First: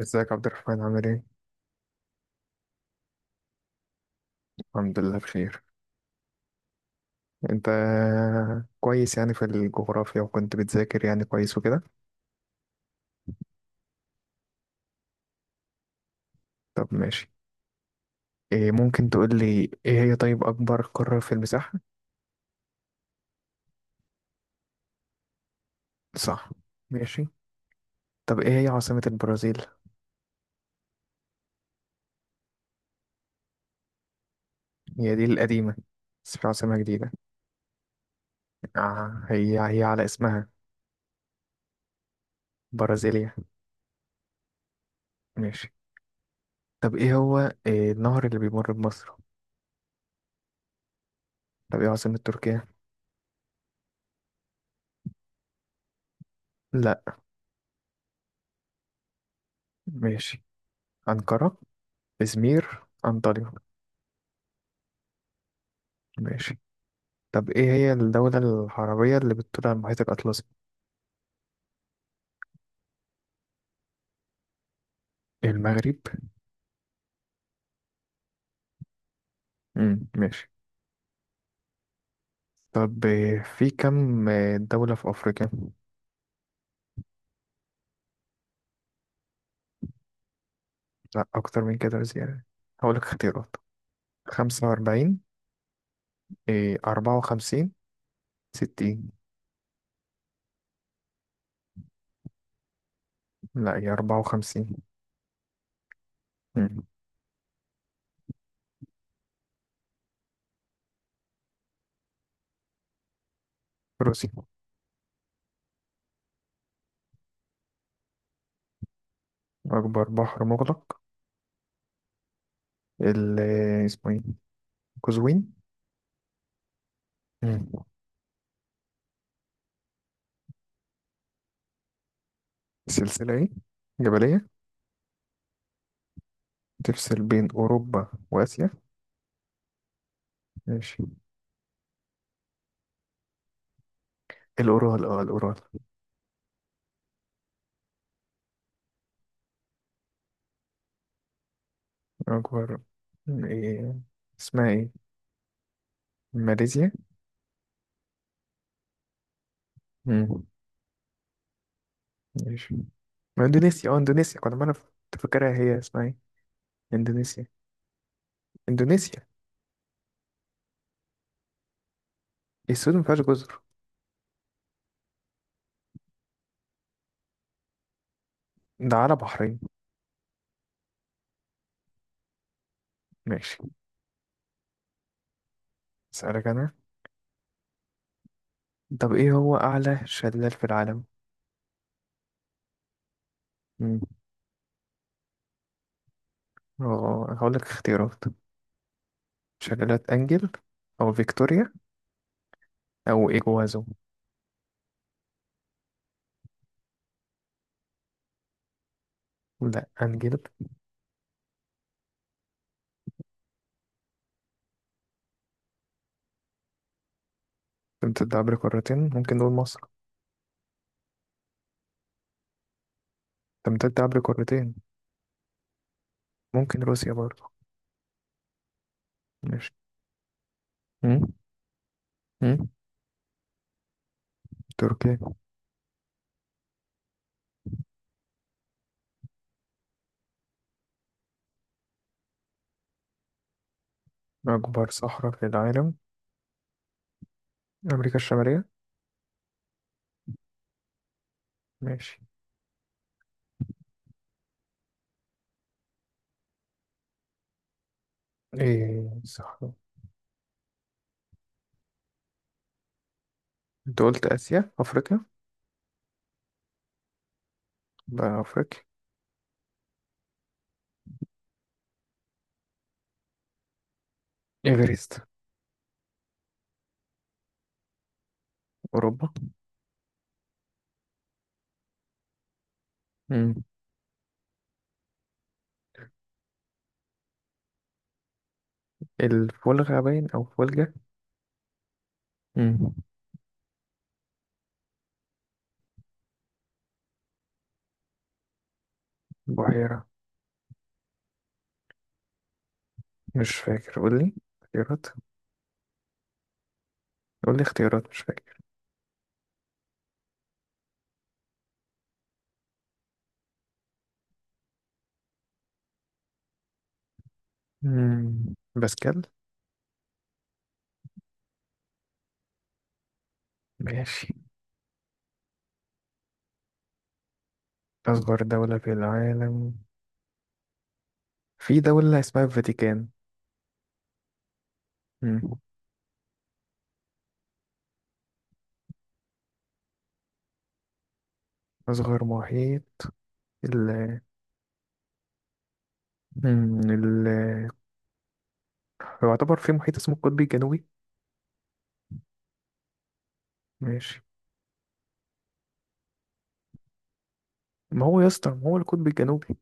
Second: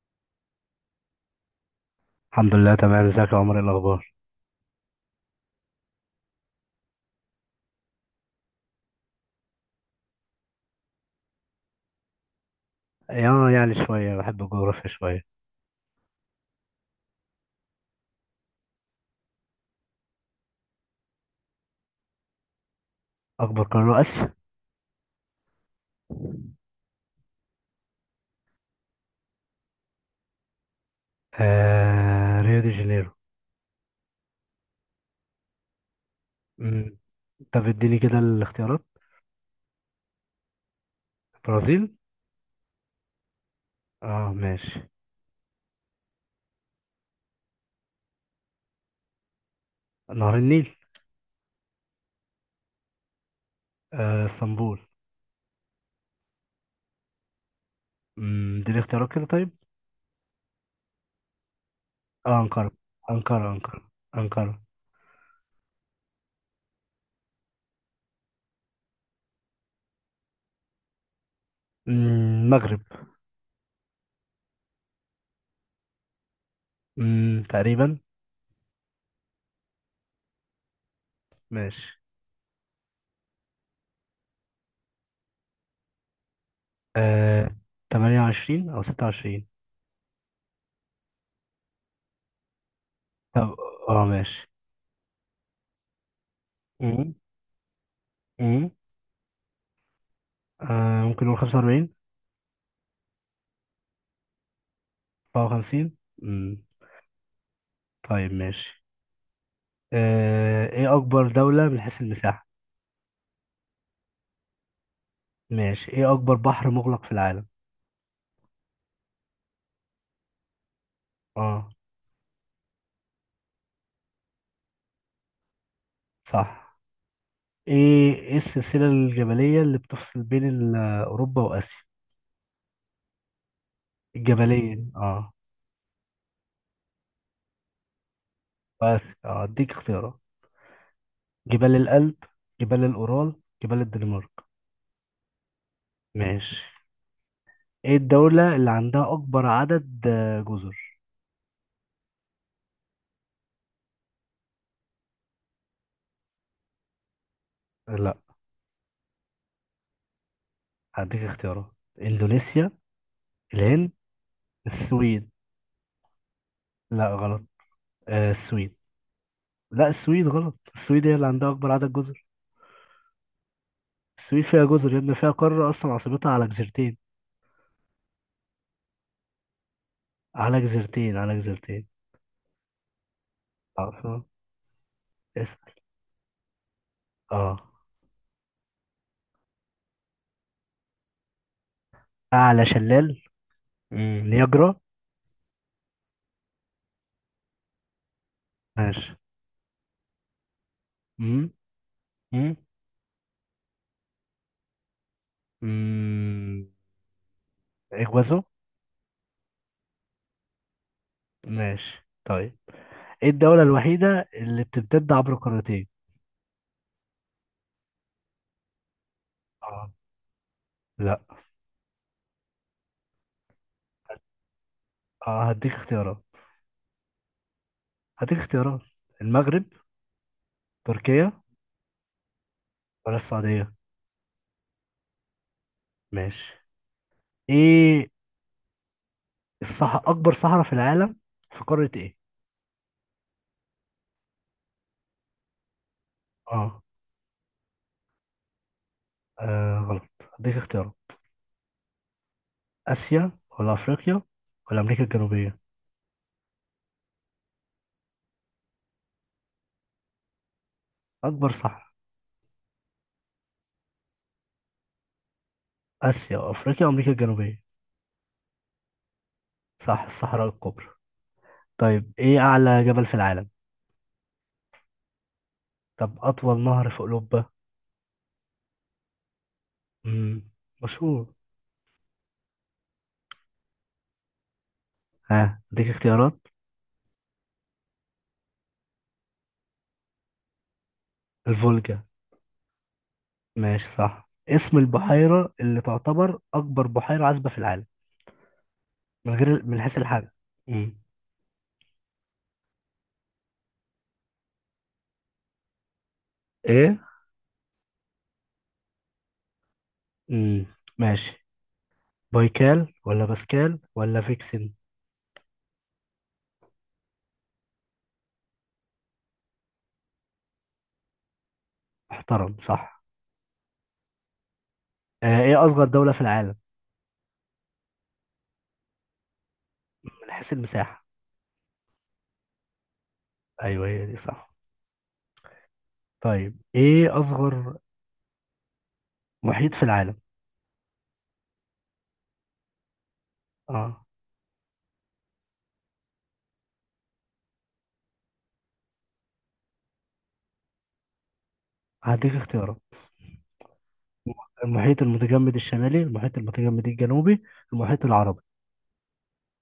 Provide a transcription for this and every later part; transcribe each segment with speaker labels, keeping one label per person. Speaker 1: ازيك عبد الرحمن، عامل ايه؟
Speaker 2: الحمد لله تمام. ازيك يا عمر؟ ايه الاخبار؟
Speaker 1: الحمد لله بخير. انت؟ كويس، يعني في الجغرافيا، وكنت بتذاكر يعني كويس وكده.
Speaker 2: اه يعني شويه بحب الجغرافيا شويه.
Speaker 1: طب ماشي. إيه، ممكن تقول لي ايه هي، طيب، اكبر قارة في المساحة؟
Speaker 2: اكبر قاره اسيا.
Speaker 1: صح. ماشي. طب ايه هي عاصمة البرازيل؟
Speaker 2: ريو دي جانيرو.
Speaker 1: هي دي القديمة، بس في عاصمة
Speaker 2: مم.
Speaker 1: جديدة.
Speaker 2: طب اديني كده الاختيارات.
Speaker 1: آه، هي هي على اسمها.
Speaker 2: برازيل.
Speaker 1: برازيليا.
Speaker 2: اه ماشي.
Speaker 1: ماشي. طب ايه هو إيه النهر اللي بيمر بمصر؟
Speaker 2: نهر النيل.
Speaker 1: طب ايه عاصمة تركيا؟
Speaker 2: اسطنبول.
Speaker 1: لا.
Speaker 2: اديني اختيارات كده طيب.
Speaker 1: ماشي. أنقرة.
Speaker 2: اه انقره.
Speaker 1: إزمير،
Speaker 2: انقره
Speaker 1: أنطاليا.
Speaker 2: انقره. انقره.
Speaker 1: ماشي. طب إيه هي الدولة العربية اللي بتطل على المحيط الأطلسي؟
Speaker 2: المغرب.
Speaker 1: المغرب.
Speaker 2: تقريبا.
Speaker 1: ماشي.
Speaker 2: ماشي.
Speaker 1: طب في كم دولة في أفريقيا؟
Speaker 2: آه 28 او 26.
Speaker 1: لا، أكتر من كده بزيادة. هقولك اختيارات.
Speaker 2: طب اه ماشي.
Speaker 1: 45. إيه،
Speaker 2: مم،
Speaker 1: 54.
Speaker 2: مم،
Speaker 1: 60.
Speaker 2: ممكن نقول 45.
Speaker 1: لا، هي 54.
Speaker 2: 54.
Speaker 1: امم.
Speaker 2: طيب ماشي. ايه اكبر دولة من حيث المساحة؟
Speaker 1: روسيا.
Speaker 2: ماشي. ايه اكبر بحر مغلق في العالم؟
Speaker 1: أكبر بحر مغلق.
Speaker 2: اه
Speaker 1: ال آه، اسمه إيه؟ قزوين.
Speaker 2: صح.
Speaker 1: مم.
Speaker 2: ايه السلسلة الجبلية اللي بتفصل بين اوروبا واسيا.
Speaker 1: سلسلة إيه؟ جبلية.
Speaker 2: الجبلية اه.
Speaker 1: تفصل بين أوروبا وآسيا.
Speaker 2: بس اه اديك اختيارات.
Speaker 1: ماشي.
Speaker 2: جبال الألب. جبال الأورال. جبال الدنمارك.
Speaker 1: الأورال، الأورال.
Speaker 2: ماشي. ايه الدولة اللي عندها اكبر عدد جزر؟
Speaker 1: أكبر، إيه، اسمها إيه؟ ماليزيا؟
Speaker 2: لا.
Speaker 1: مم.
Speaker 2: هديك اختيارات. اندونيسيا.
Speaker 1: ماشي. ما إندونيسيا،
Speaker 2: الهند.
Speaker 1: إندونيسيا، كنت
Speaker 2: السويد.
Speaker 1: فاكرها، هي اسمها إيه؟
Speaker 2: لا غلط.
Speaker 1: إندونيسيا.
Speaker 2: السويد.
Speaker 1: إندونيسيا.
Speaker 2: لا، السويد غلط. السويد هي اللي عندها اكبر عدد جزر.
Speaker 1: السود مفيهاش جزر.
Speaker 2: السويد فيها جزر يا ابني، فيها قارة اصلا، عاصمتها على جزيرتين.
Speaker 1: ده على بحرين.
Speaker 2: على جزيرتين على جزيرتين.
Speaker 1: ماشي.
Speaker 2: عاصمة. اسأل.
Speaker 1: أسألك أنا.
Speaker 2: اه.
Speaker 1: طب إيه هو أعلى شلال في العالم؟
Speaker 2: اعلى شلال.
Speaker 1: مم.
Speaker 2: نياجرا.
Speaker 1: أه، هقولك اختيارات.
Speaker 2: ماشي.
Speaker 1: شلالات أنجل، أو
Speaker 2: امم
Speaker 1: فيكتوريا،
Speaker 2: امم
Speaker 1: أو إيجوازو.
Speaker 2: امم اجوازو.
Speaker 1: لا، أنجل.
Speaker 2: ماشي طيب. ايه الدولة الوحيدة اللي بتمتد عبر قارتين؟
Speaker 1: تمتد عبر قارتين، ممكن نقول مصر.
Speaker 2: اه. لا.
Speaker 1: تمتد عبر قارتين،
Speaker 2: اه هديك اختيارات.
Speaker 1: ممكن روسيا برضه.
Speaker 2: هديك اختيارات. المغرب.
Speaker 1: ماشي. مم.
Speaker 2: تركيا.
Speaker 1: مم.
Speaker 2: ولا السعودية؟
Speaker 1: تركيا.
Speaker 2: ماشي. ايه اكبر صحراء في العالم؟ في قارة ايه؟
Speaker 1: أكبر صحراء في العالم.
Speaker 2: اه.
Speaker 1: أمريكا الشمالية.
Speaker 2: غلط. هديك اختيارات.
Speaker 1: ماشي.
Speaker 2: آسيا ولا أفريقيا ولا أمريكا الجنوبية؟
Speaker 1: إيه، صحراء.
Speaker 2: أكبر صح.
Speaker 1: أنت قلت آسيا، أفريقيا.
Speaker 2: آسيا وأفريقيا وأمريكا الجنوبية.
Speaker 1: بقى أفريقيا.
Speaker 2: صح الصحراء الكبرى. طيب إيه أعلى جبل في العالم؟
Speaker 1: إيفرست.
Speaker 2: طب أطول نهر في أوروبا؟
Speaker 1: أوروبا.
Speaker 2: مم. مشهور.
Speaker 1: مم.
Speaker 2: ها أديك اختيارات.
Speaker 1: الفولغة باين أو فولجة.
Speaker 2: الفولجا.
Speaker 1: مم.
Speaker 2: ماشي صح. اسم البحيرة اللي تعتبر أكبر بحيرة عذبة في العالم، من غير، من حيث
Speaker 1: بحيرة.
Speaker 2: الحجم. مم.
Speaker 1: مش فاكر، قول لي اختيارات.
Speaker 2: إيه.
Speaker 1: قول لي اختيارات، مش فاكر.
Speaker 2: مم. ماشي. بايكال ولا باسكال ولا فيكسن؟
Speaker 1: مم. باسكال.
Speaker 2: محترم صح.
Speaker 1: ماشي.
Speaker 2: ايه اصغر دولة في العالم
Speaker 1: أصغر دولة في العالم.
Speaker 2: من حيث المساحة؟
Speaker 1: في دولة اسمها الفاتيكان.
Speaker 2: ايوه هي دي صح.
Speaker 1: مم.
Speaker 2: طيب ايه اصغر محيط في العالم؟
Speaker 1: أصغر محيط. ال...
Speaker 2: اه.
Speaker 1: مم. هو يعتبر في محيط اسمه القطبي الجنوبي.
Speaker 2: هديك اختيارات.
Speaker 1: ماشي.
Speaker 2: المحيط المتجمد الشمالي. المحيط المتجمد الجنوبي. المحيط
Speaker 1: ما هو يا
Speaker 2: العربي.
Speaker 1: اسطى، ما هو القطب الجنوبي.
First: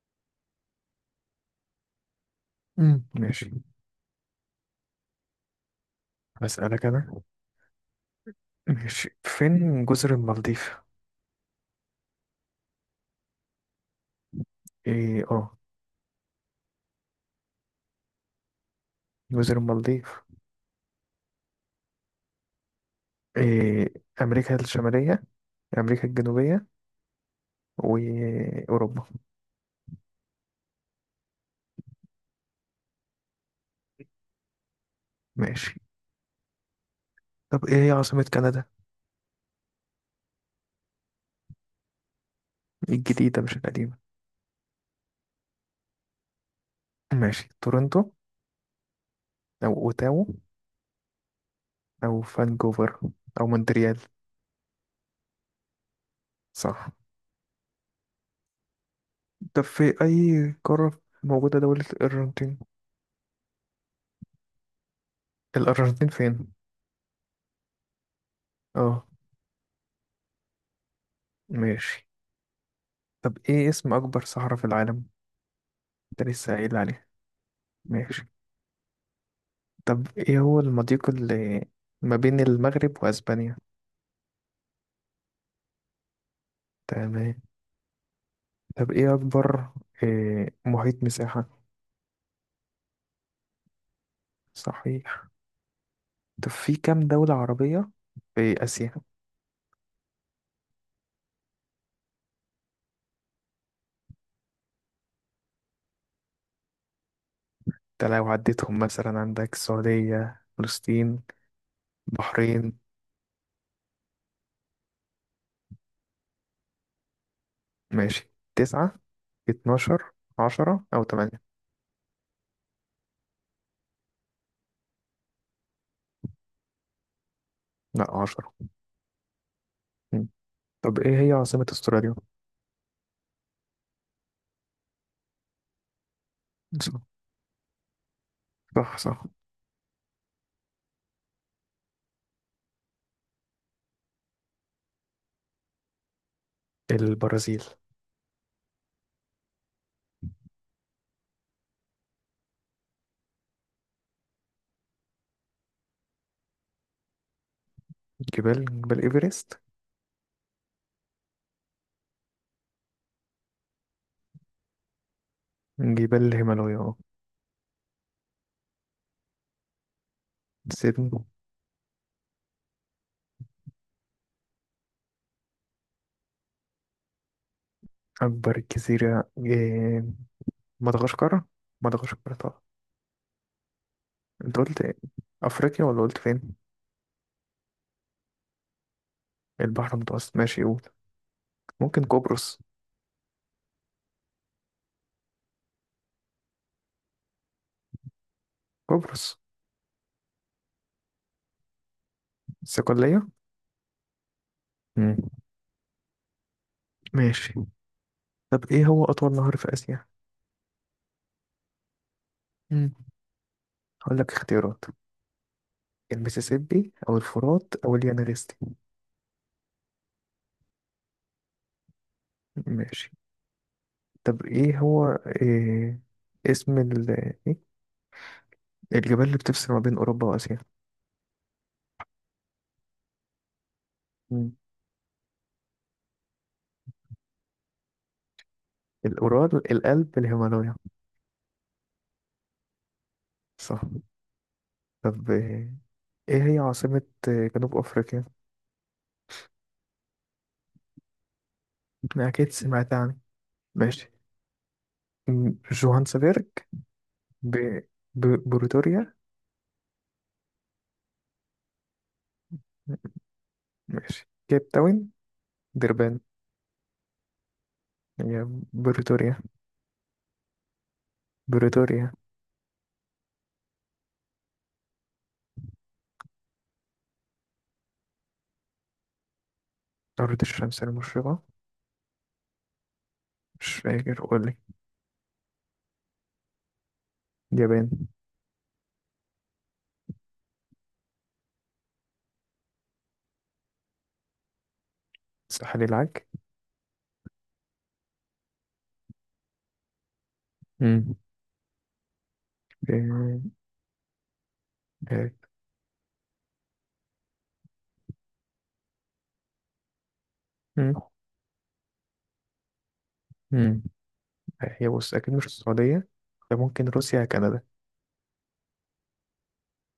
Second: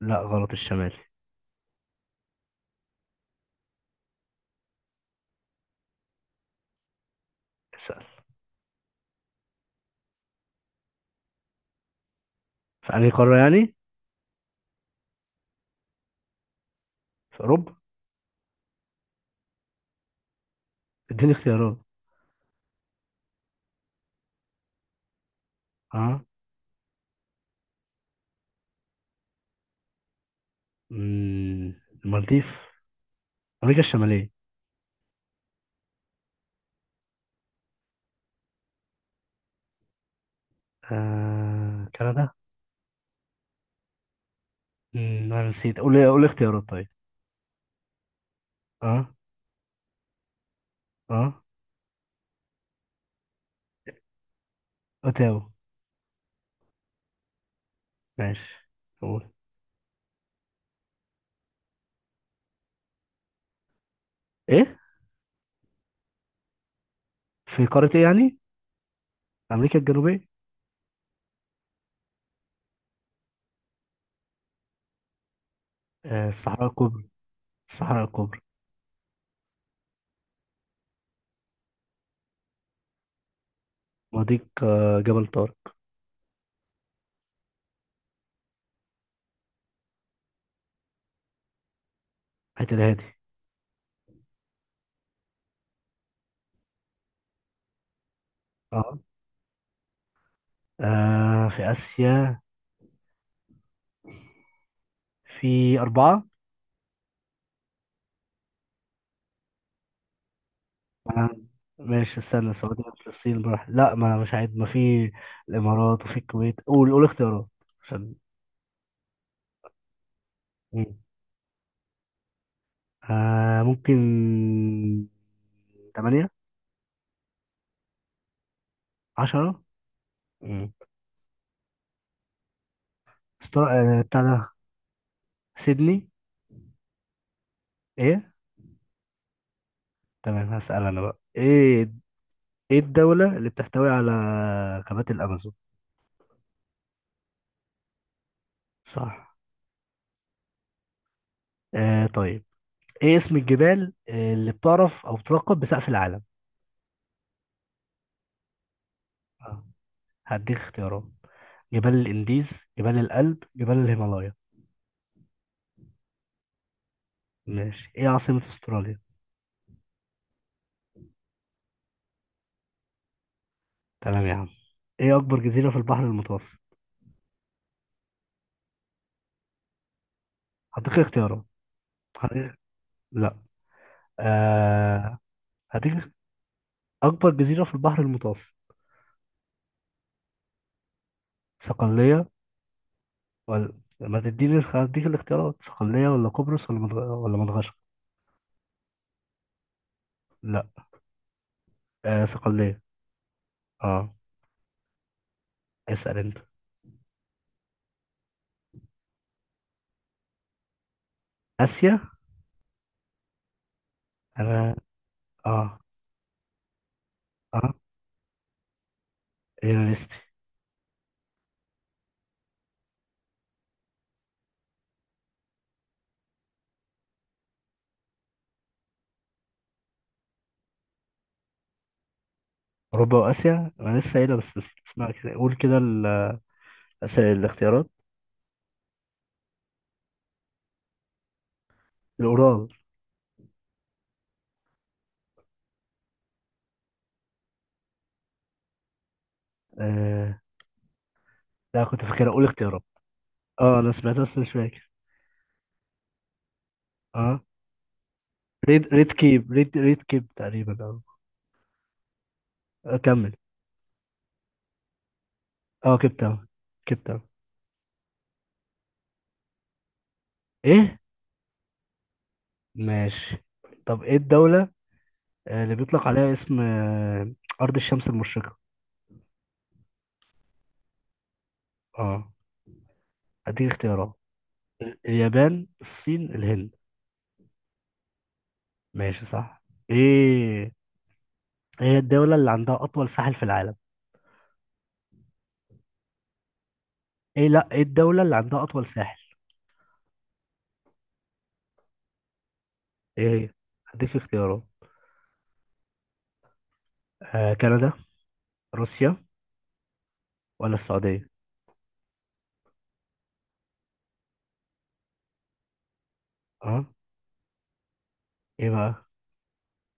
Speaker 2: لا غلط. الشمالي.
Speaker 1: ماشي. أسألك أنا.
Speaker 2: اسأل.
Speaker 1: ماشي، فين جزر المالديف؟
Speaker 2: في انهي قارة يعني؟
Speaker 1: إيه، آه.
Speaker 2: في اوروبا.
Speaker 1: جزر المالديف.
Speaker 2: اديني اختيارات.
Speaker 1: إيه. أمريكا الشمالية، أمريكا
Speaker 2: اه.
Speaker 1: الجنوبية، وأوروبا.
Speaker 2: مم، المالديف. امريكا الشمالية.
Speaker 1: ماشي. طب إيه هي عاصمة كندا؟
Speaker 2: كندا.
Speaker 1: الجديدة مش القديمة.
Speaker 2: انا نسيت. قول قول اختيارات طيب.
Speaker 1: ماشي، تورنتو،
Speaker 2: اه
Speaker 1: أو أوتاوا،
Speaker 2: اه
Speaker 1: أو فانكوفر، أو مونتريال.
Speaker 2: اوتاوا.
Speaker 1: صح.
Speaker 2: ماشي قول.
Speaker 1: طب في أي قارة موجودة دولة الأرجنتين؟
Speaker 2: ايه.
Speaker 1: الأرجنتين فين؟
Speaker 2: في قارة ايه يعني؟
Speaker 1: آه.
Speaker 2: أمريكا الجنوبية.
Speaker 1: ماشي. طب إيه اسم أكبر صحراء في العالم؟ انت لسه
Speaker 2: الصحراء
Speaker 1: قايل
Speaker 2: الكبرى.
Speaker 1: عليه.
Speaker 2: الصحراء
Speaker 1: ماشي.
Speaker 2: الكبرى.
Speaker 1: طب ايه هو المضيق اللي ما بين المغرب واسبانيا.
Speaker 2: مضيق جبل طارق.
Speaker 1: تمام. طب ايه اكبر، إيه محيط مساحة؟
Speaker 2: حتى الهادي.
Speaker 1: صحيح. طب في كام دولة عربية في اسيا؟
Speaker 2: اه. في آسيا. في أربعة.
Speaker 1: انت لو عديتهم مثلا عندك السعودية، فلسطين،
Speaker 2: آه، ماشي استنى.
Speaker 1: بحرين.
Speaker 2: السعودية، فلسطين براح. لا، ما مش عايز، ما في. الإمارات وفي الكويت. قول قول اختيارات عشان.
Speaker 1: ماشي. 9. 12. 10
Speaker 2: مم.
Speaker 1: او 8.
Speaker 2: ممكن تمانية.
Speaker 1: لا، 10.
Speaker 2: عشرة.
Speaker 1: مم.
Speaker 2: مم.
Speaker 1: طب ايه هي عاصمة استراليا؟
Speaker 2: استر... بتاع ده، سيدني.
Speaker 1: صح.
Speaker 2: ايه.
Speaker 1: صح. صح.
Speaker 2: تمام. هسأل أنا بقى. ايه ايه الدولة اللي بتحتوي على غابات الأمازون؟
Speaker 1: البرازيل.
Speaker 2: صح. طيب. ايه اسم الجبال اللي بتعرف او بتلقب بسقف العالم؟
Speaker 1: جبال ايفرست.
Speaker 2: آه. هديك اختيارات. جبال الانديز. جبال الألب. جبال الهيمالايا.
Speaker 1: جبال الهيمالايا، اه.
Speaker 2: ماشي. ايه عاصمة استراليا؟
Speaker 1: سيدني.
Speaker 2: تمام يا عم. ايه اكبر جزيرة في البحر المتوسط؟
Speaker 1: أكبر جزيرة، إيه؟
Speaker 2: هديك
Speaker 1: مدغشقر.
Speaker 2: اختيارات.
Speaker 1: مدغشقر
Speaker 2: هديك...
Speaker 1: طبعا.
Speaker 2: لا.
Speaker 1: أنت قلت إيه؟
Speaker 2: آه...
Speaker 1: أفريقيا، ولا
Speaker 2: هديك
Speaker 1: قلت فين؟
Speaker 2: اكبر جزيرة في البحر المتوسط.
Speaker 1: البحر المتوسط، ماشي، قول. ممكن
Speaker 2: صقلية
Speaker 1: قبرص.
Speaker 2: ولا. ما تديني هديك الاختيارات؟ صقلية ولا قبرص ولا ولا مدغشقر؟
Speaker 1: قبرص.
Speaker 2: لا. صقلية.
Speaker 1: الصقلية.
Speaker 2: اه.
Speaker 1: مم.
Speaker 2: اسأل انت.
Speaker 1: ماشي. طب إيه هو أطول نهر في آسيا؟
Speaker 2: اسيا.
Speaker 1: مم. هقول لك
Speaker 2: انا
Speaker 1: اختيارات.
Speaker 2: اه
Speaker 1: المسيسيبي، أو
Speaker 2: اه
Speaker 1: الفرات، أو اليانغستي.
Speaker 2: هي ليستي.
Speaker 1: ماشي. طب إيه هو، إيه اسم إيه؟ الجبال اللي بتفصل ما بين أوروبا وآسيا؟
Speaker 2: اوروبا واسيا. انا لسه قايلها
Speaker 1: مم.
Speaker 2: بس. بس اسمع كده. قول كده الاختيارات.
Speaker 1: الأورال، القلب، الهيمالايا.
Speaker 2: الاورال.
Speaker 1: صح. طب، ايه هي عاصمة جنوب افريقيا؟
Speaker 2: آه. لا كنت فاكرها. قول
Speaker 1: اكيد
Speaker 2: اختيارات.
Speaker 1: سمعت عنها.
Speaker 2: اه انا
Speaker 1: ماشي.
Speaker 2: سمعتها بس مش فاكر.
Speaker 1: جوهانسبرج.
Speaker 2: اه
Speaker 1: ب...
Speaker 2: ريد ريد
Speaker 1: بريتوريا.
Speaker 2: كيب. ريد ريد كيب تقريبا اه. كمل.
Speaker 1: ماشي، كيب تاون،
Speaker 2: اه كيب
Speaker 1: دربان.
Speaker 2: تاون. كيب تاون.
Speaker 1: هي بريتوريا.
Speaker 2: ايه.
Speaker 1: بريتوريا.
Speaker 2: ماشي. طب ايه الدولة اللي بيطلق عليها اسم ارض الشمس المشرقة؟
Speaker 1: أرض الشمس المشرقة.
Speaker 2: اه. هديك
Speaker 1: مش
Speaker 2: اختيارات.
Speaker 1: فاكر، قولي.
Speaker 2: اليابان. الصين. الهند.
Speaker 1: اليابان.
Speaker 2: ماشي صح. ايه ايه هي الدولة اللي عندها أطول ساحل في العالم؟
Speaker 1: ساحل العاج.
Speaker 2: ايه لا. ايه الدولة اللي عندها أطول ساحل؟
Speaker 1: مم. إيه.
Speaker 2: ايه هي؟ هديك اختيارات.
Speaker 1: إيه.
Speaker 2: كندا. روسيا. ولا
Speaker 1: مم.
Speaker 2: السعودية؟
Speaker 1: مم. هي، بص، أكيد مش السعودية. ده ممكن
Speaker 2: اه.
Speaker 1: روسيا يا كندا.
Speaker 2: ايه بقى؟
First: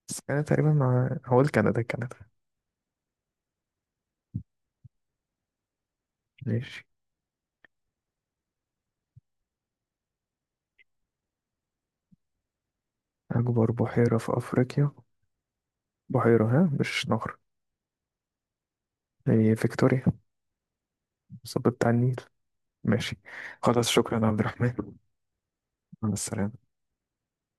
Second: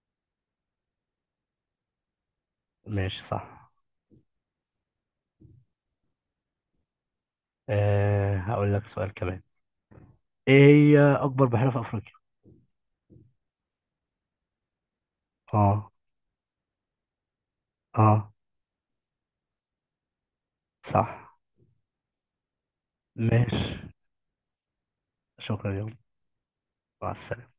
Speaker 1: بس أنا تقريبا، مع هقول كندا، كندا.
Speaker 2: ماشي صح.
Speaker 1: ماشي.
Speaker 2: هقول لك سؤال كمان. ايه هي أكبر بحيرة في أفريقيا؟
Speaker 1: أكبر بحيرة في أفريقيا.
Speaker 2: اه.
Speaker 1: بحيرة، ها، مش نهر.
Speaker 2: اه
Speaker 1: هي فيكتوريا.
Speaker 2: صح.
Speaker 1: الصوت بتاع النيل. ماشي.
Speaker 2: ماشي.
Speaker 1: خلاص، شكرا يا عبد الرحمن.
Speaker 2: شكرا يا.
Speaker 1: مع السلامة.
Speaker 2: مع السلامة.